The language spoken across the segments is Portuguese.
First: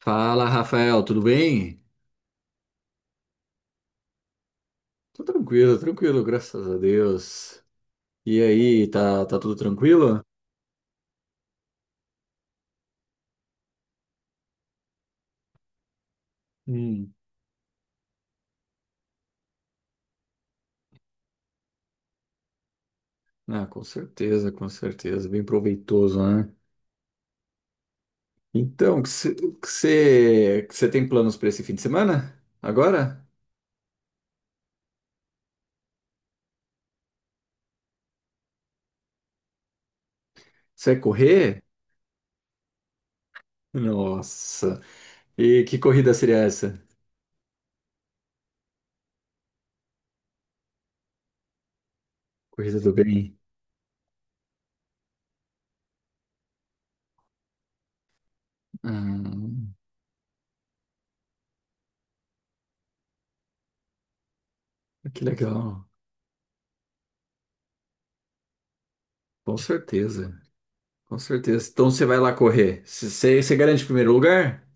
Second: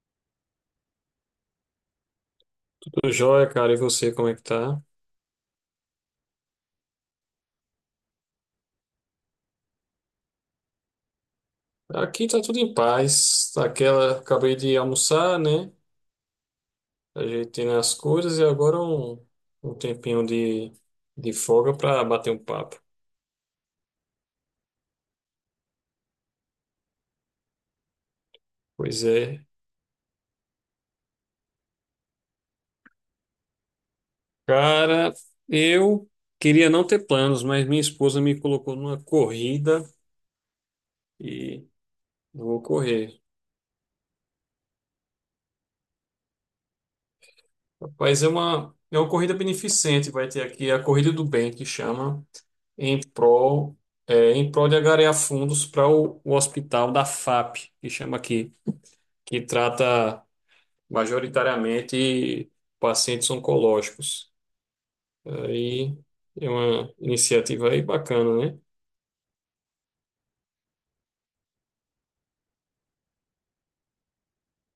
Fala, Rafael, tudo bem? Tudo jóia, cara, e você, como é que tá? Tô tranquilo, tranquilo, graças a Deus. E aí, tá tudo tranquilo? Aqui tá tudo em paz. Aquela, acabei de almoçar, né? Hum. Ajeitando as coisas e agora um tempinho de folga pra bater um papo. Ah, com certeza, bem proveitoso, né? Então, o Pois que é. você tem planos para esse fim de semana? Agora? Cara, eu queria não ter planos, mas minha esposa me colocou numa corrida Você vai correr? e vou correr. Nossa, e que corrida seria essa? Rapaz, é uma corrida beneficente, vai ter aqui a Corrida do Bem, que chama. Corrida do Em bem. prol, é, em prol de angariar fundos para o hospital da FAP, que chama aqui, que Ah, trata majoritariamente pacientes oncológicos. que legal, Aí é uma iniciativa aí bacana, né? com certeza, com certeza. Então você vai lá correr. Você garante o primeiro lugar?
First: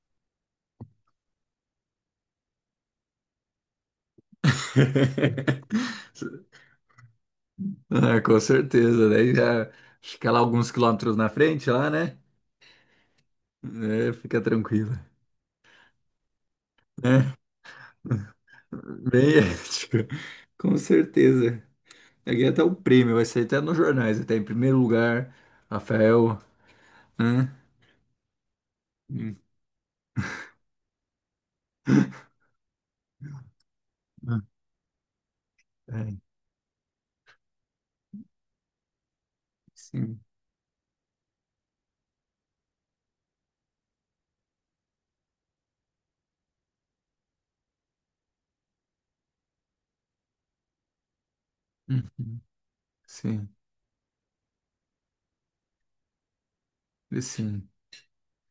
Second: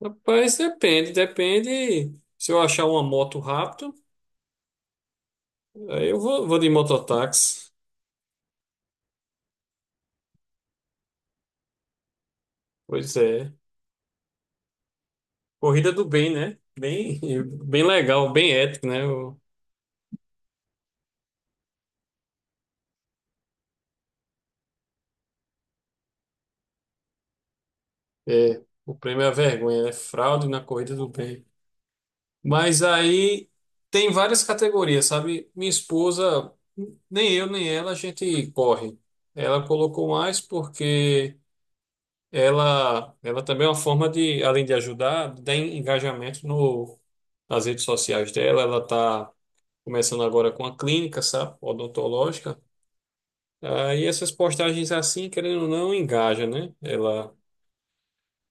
Rapaz, depende, depende. Se eu achar uma moto rápido, aí eu vou de mototáxi. Ah, com certeza, daí já fica lá alguns quilômetros na frente lá, né? Pois é. É, fica tranquilo, Corrida do bem, né? Bem, né? bem legal, bem ético, né? Bem O, ético, com certeza. Ganhei até o prêmio, vai sair até nos jornais, até em primeiro lugar, Rafael, né? é, o prêmio é a Hum, vergonha, é fraude na corrida do bem. Mas aí tem hum, várias categorias, sabe? Minha é, esposa, nem eu nem ela, a gente corre. Ela colocou sim, mais porque ela também é uma forma de, além de ajudar, dar engajamento no, nas redes sociais dela. Ela está começando agora com a clínica, sabe? uhum, Odontológica. sim, Aí essas postagens assim, querendo ou não, engaja, né? e Ela. sim,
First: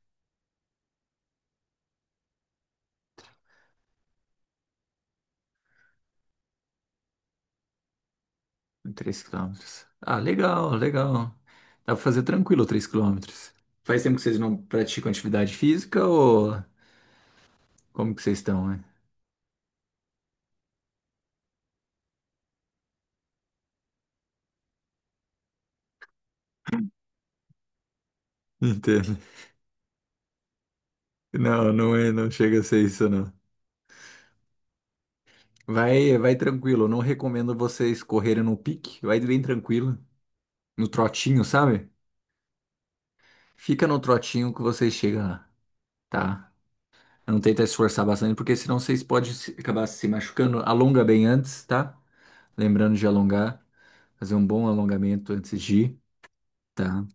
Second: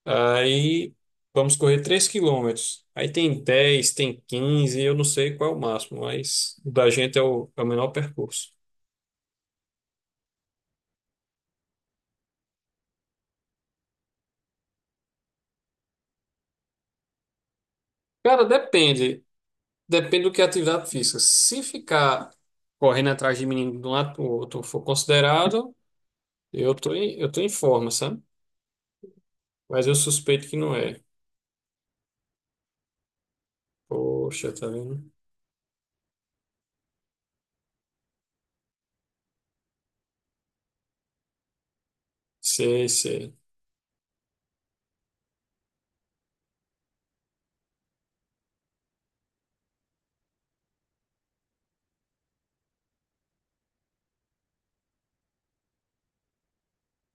Aí vamos correr 3 quilômetros. Aí tem dez, tem quinze, eu não sei qual é o máximo, mas o da gente é é o menor percurso. 3 quilômetros. Ah, legal, legal. Dá pra fazer tranquilo 3 quilômetros. Faz tempo que vocês não praticam atividade física ou como que vocês Cara, estão, né? depende. Depende do que é atividade física. Se ficar correndo atrás de menino de um lado para o outro for considerado, eu tô em forma, sabe? Entendo. Mas eu suspeito que não é. Não, não é, não chega a ser isso, não. Poxa, tá vendo? Vai, vai tranquilo. Eu não recomendo vocês correrem no pique. Vai bem tranquilo. No trotinho, sabe? Sei, sei. Fica no trotinho que vocês chegam lá, tá? Não tenta esforçar bastante, porque senão vocês podem acabar se machucando. Alonga bem antes, tá? Lembrando de alongar. Fazer um bom alongamento antes de ir, tá?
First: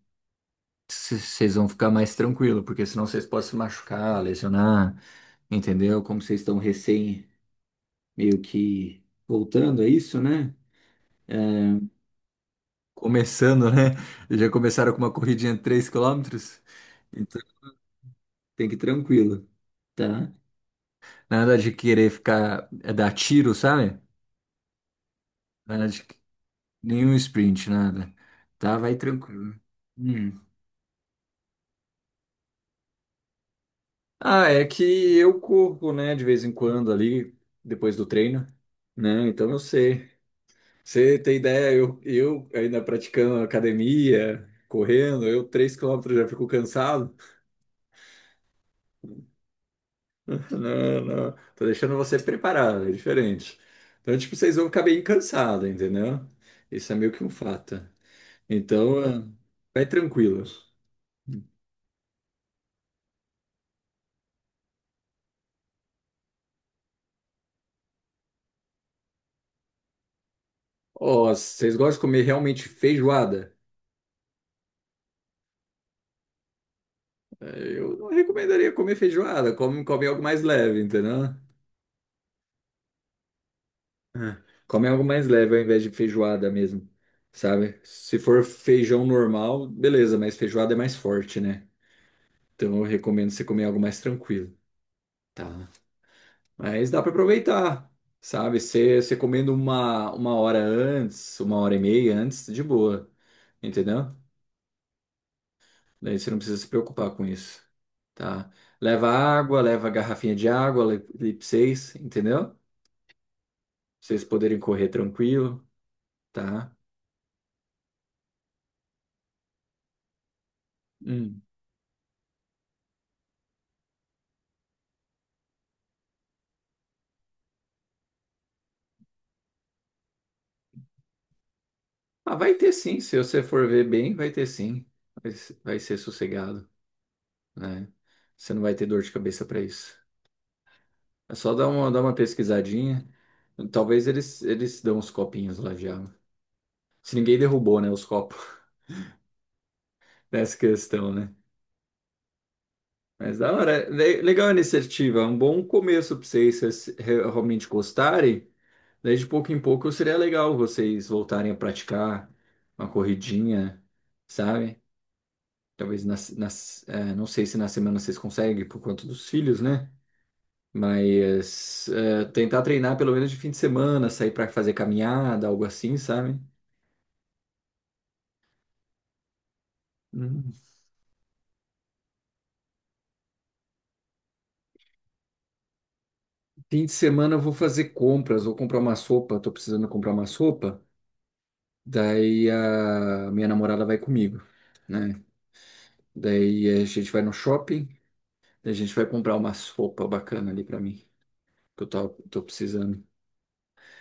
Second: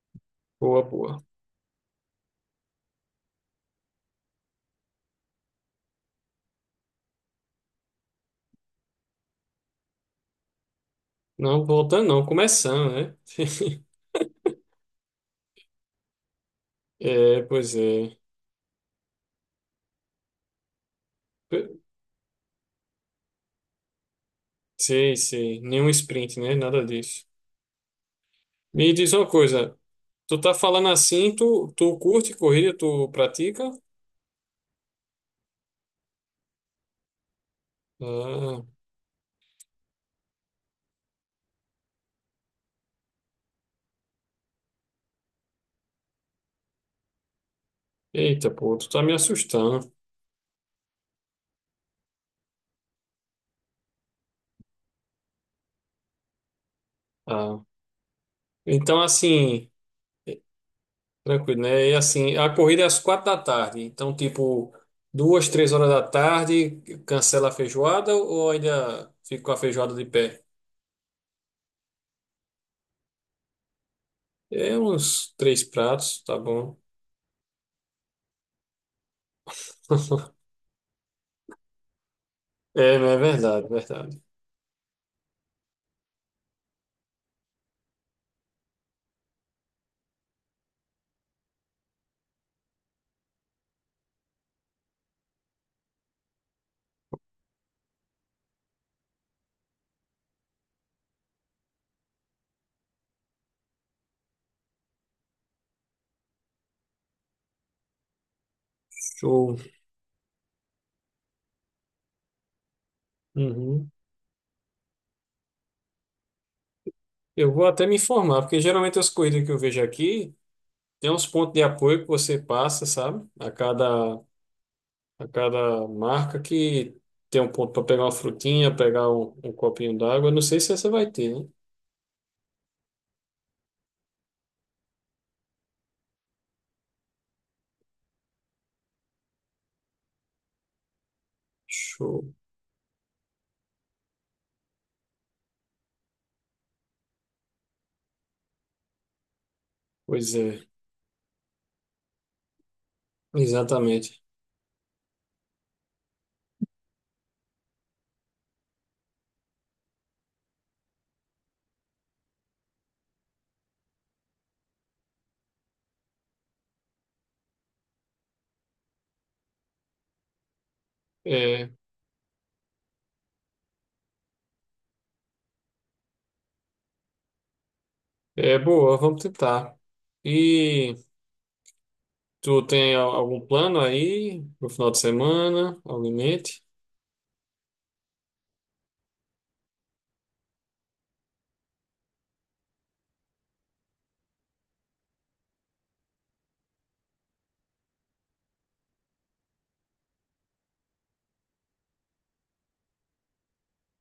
Boa, boa. Vocês vão ficar mais tranquilo, porque senão vocês podem se machucar, lesionar, entendeu? Como vocês estão recém, meio que voltando, é isso, né? Não, voltando não, começando, né? Começando, né? Já começaram com uma corridinha de 3 quilômetros. Então É, pois é. tem que ir tranquilo, tá? Nada de querer ficar, é dar tiro, sabe? Sei, sei. Nada Nenhum de sprint, né? Nada nenhum disso. sprint, nada. Tá, Me vai diz uma tranquilo. coisa, Hum. tu tá falando assim, tu curte corrida, tu pratica? Ah, é que eu corro, né, de vez em quando ali, depois do treino, Ah, né? Então eu sei. Você tem ideia, eu ainda praticando academia, correndo, eu 3 quilômetros já fico cansado. eita, pô, tu tá me assustando. Não, não. Tô deixando você preparado, é diferente. Então, tipo, vocês vão ficar bem cansados, entendeu? Isso é meio que um Ah, fato. então Então, assim, vai tranquilo. tranquilo, né? E assim, a corrida é às 4 da tarde, então tipo, duas, três horas da tarde, cancela a feijoada ou ainda fica com a feijoada de pé? Ó, vocês gostam de comer realmente feijoada? É uns três pratos, tá bom. Eu não recomendaria comer feijoada. Come, come algo mais leve, entendeu? É, não é verdade, verdade. É. Come algo mais leve ao invés de feijoada mesmo, sabe? Se for feijão normal, beleza, mas feijoada é mais forte, né? Então, eu recomendo você comer algo mais tranquilo, tá? Mas dá para aproveitar, sabe? Você comendo uma hora antes, uma hora e meia antes, de boa, entendeu? Daí você não precisa se preocupar com isso, tá? Leva Show. água, leva garrafinha de água, Lip 6, entendeu? Pra Uhum. vocês poderem correr tranquilo, tá? Eu vou até me informar, porque geralmente as corridas que eu vejo aqui tem uns Hum. pontos de apoio que você passa, sabe? A cada marca que tem um ponto para pegar uma frutinha, pegar um copinho d'água. Eu não sei se essa vai ter, né? Ah, vai ter sim, se você for ver bem, vai ter sim. Vai, vai ser sossegado, né? Você não vai ter dor de cabeça para isso. É só dar uma Show. pesquisadinha. Talvez eles dão uns copinhos lá já. Se ninguém derrubou, né, os copos Pois nessa é, questão, né? Mas da hora, exatamente. legal a iniciativa, é um bom começo para vocês se vocês realmente gostarem. Daí de pouco em pouco seria legal vocês voltarem a praticar uma corridinha, sabe? Talvez nas, não sei se na semana vocês conseguem por conta dos filhos, né? É, Mas tentar treinar pelo menos de fim de semana, sair para fazer caminhada, algo assim, sabe? é boa, vamos tentar. Hum. E tu tem algum plano aí no final de semana? Algum em mente? Fim de semana eu vou fazer compras, vou comprar uma sopa, tô precisando comprar uma sopa. Daí a minha namorada vai comigo, né? Daí a gente vai no shopping, daí a gente vai comprar umas roupas bacana ali pra mim, que eu tô precisando.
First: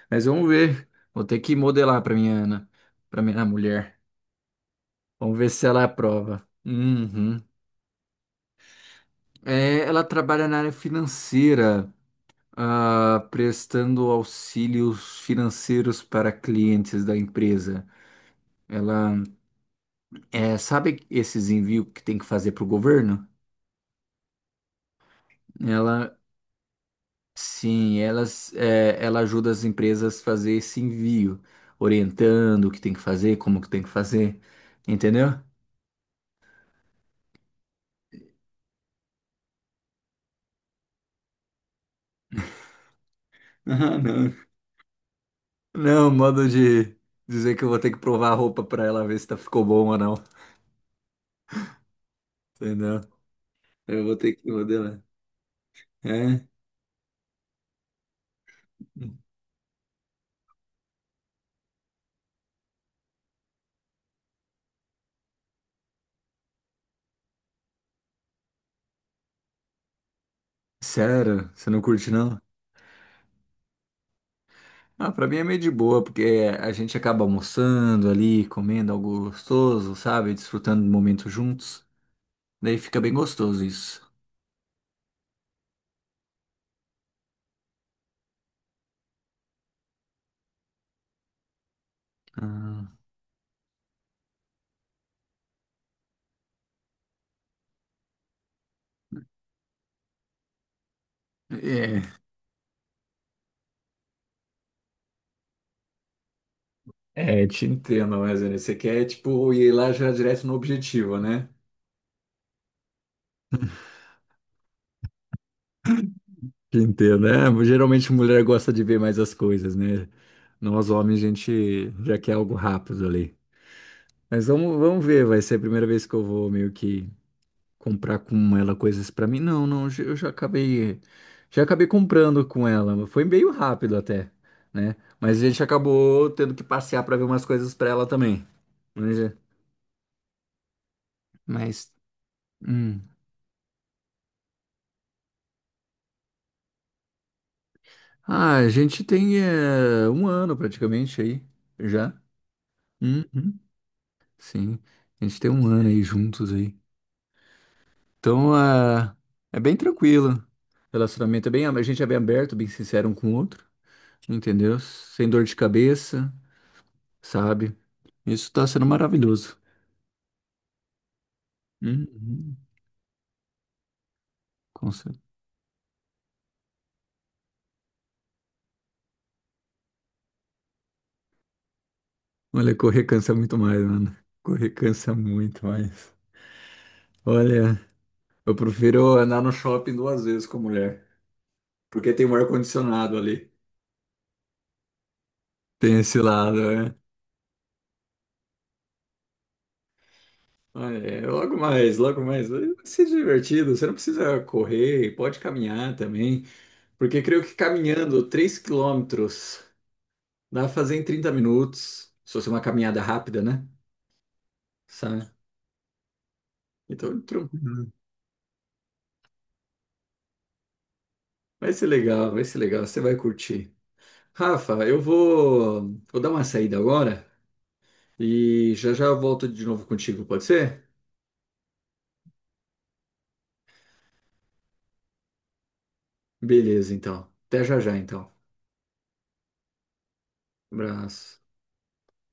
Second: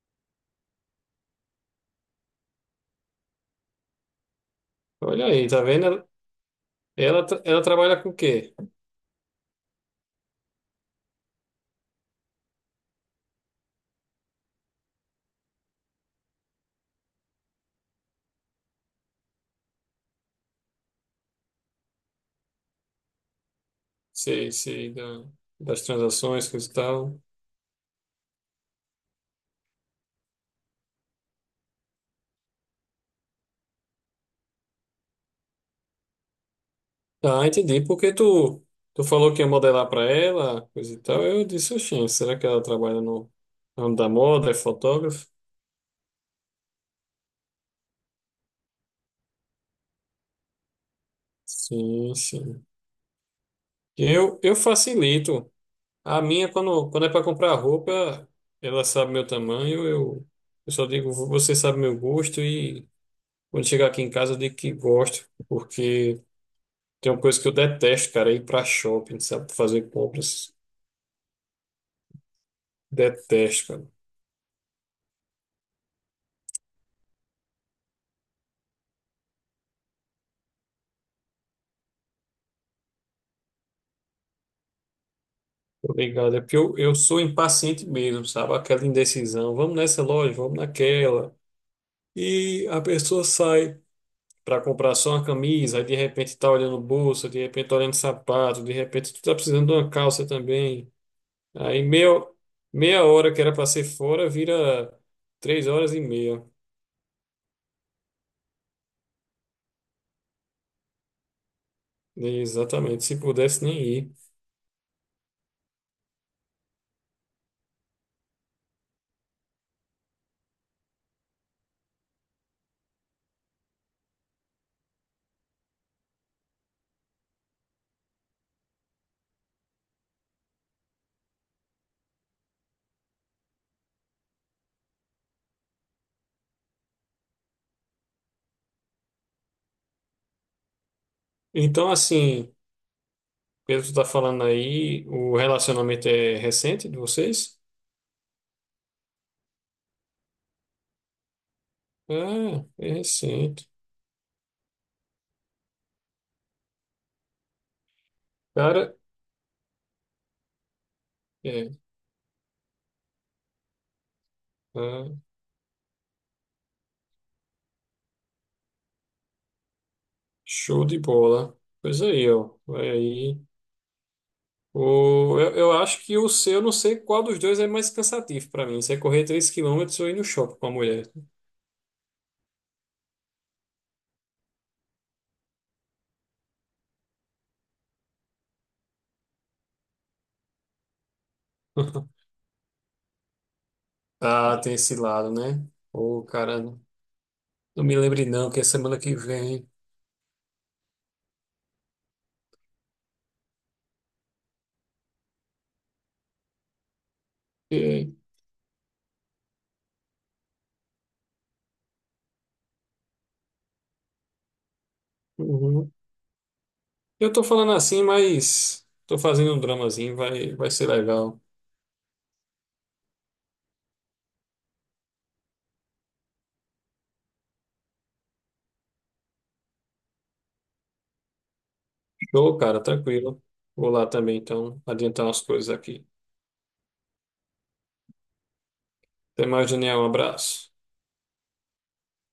Mas vamos ver, vou ter que modelar pra minha Ana, pra minha mulher. Olha Vamos aí, ver tá se ela vendo? Ela, aprova. Uhum. Ela trabalha com o quê? É, ela trabalha na área financeira, ah, prestando auxílios financeiros para clientes da empresa. Ela, é, sabe esses envios que tem que fazer para o governo? Sei, sei, das Ela, transações, coisa e tal. sim, elas, é, ela ajuda as empresas a fazer esse envio, orientando o que tem que fazer, como que tem que fazer, entendeu? Ah, entendi. Porque tu falou que ia modelar pra ela, coisa e tal. Eu disse, oxente, será que ela trabalha no ramo Ah, da não. moda, é fotógrafa? Não, modo de dizer que eu vou ter que provar a roupa pra ela ver se tá ficou bom ou não, Sim, sim. entendeu? Eu vou ter que Eu modelar. facilito. A É? minha, quando é para comprar roupa, ela sabe meu tamanho, eu só digo, você sabe meu gosto e quando chegar aqui em casa eu digo que gosto, porque tem uma coisa que eu detesto, cara, é ir para shopping, sabe, fazer compras. Sério? Você não curte não? Detesto, cara. Ah, pra mim é meio de boa, porque a gente acaba almoçando ali, comendo algo gostoso, sabe? Desfrutando do momento juntos. Daí fica bem gostoso isso. Obrigado. É porque eu sou impaciente mesmo, sabe? Aquela indecisão. Vamos nessa loja, vamos naquela. E a Ah, pessoa sai para comprar só uma camisa, aí de repente está olhando bolsa, de repente tá olhando sapato, de repente tu tá precisando de uma calça também. Aí é. meia hora que era para ser fora vira 3 horas e meia. É, te entendo, mas né, você quer, tipo, ir lá já direto no objetivo, né? Exatamente. Se pudesse nem ir. Te entendo, né? Geralmente mulher gosta de ver mais as coisas, né? Nós homens, a gente já quer algo rápido ali. Mas vamos ver, vai ser a primeira vez que eu vou meio que comprar com ela coisas pra mim. Não, não, eu já acabei comprando com ela. Foi meio rápido até, né? Mas a gente acacabou tendo que passear pra ver umas coisas pra ela também. Mas, Então, mas, assim, hum. pelo que tu tá falando aí, o relacionamento é recente de vocês? Ah, a gente tem um ano praticamente aí, já. Ah, é Uhum, recente. sim, a gente tem um ano aí juntos aí. Então, Cara, ah, é bem tranquilo. O relacionamento é bem, é, a gente é bem aberto, bem sincero um com o outro, entendeu? né? Sem dor de cabeça, sabe? Isso tá sendo maravilhoso. Show de bola. Pois aí, ó. Uhum, Vai aí. com certeza. O, eu acho que o seu, eu não sei qual dos dois é mais cansativo para mim. Se é correr 3 quilômetros ou ir no shopping com a mulher. Olha, correr cansa muito mais, mano. Correr cansa muito mais. Olha, eu prefiro andar no shopping duas vezes com a mulher, porque tem um ar-condicionado ali. Ah, tem esse lado, né? Tem esse Ô, lado, cara, né? não me lembre não que é semana que vem. Olha, é, logo mais, logo mais. Vai ser divertido. Você não precisa correr, pode caminhar também. Porque creio que É, caminhando 3 quilômetros dá pra fazer em 30 minutos. Se fosse uma caminhada rápida, né? Sabe? uhum. Então, Eu tô falando tranquilo. assim, mas tô fazendo um dramazinho, vai, vai ser legal. Vai ser legal, vai ser legal. Você vai curtir. Rafa, eu vou dar uma saída agora e já já eu volto de novo contigo, pode ser? Show, cara, tranquilo. Vou lá também, então, adiantar umas coisas aqui. Beleza, então. Até já já, então. Até mais, Daniel, um abraço. Abraço.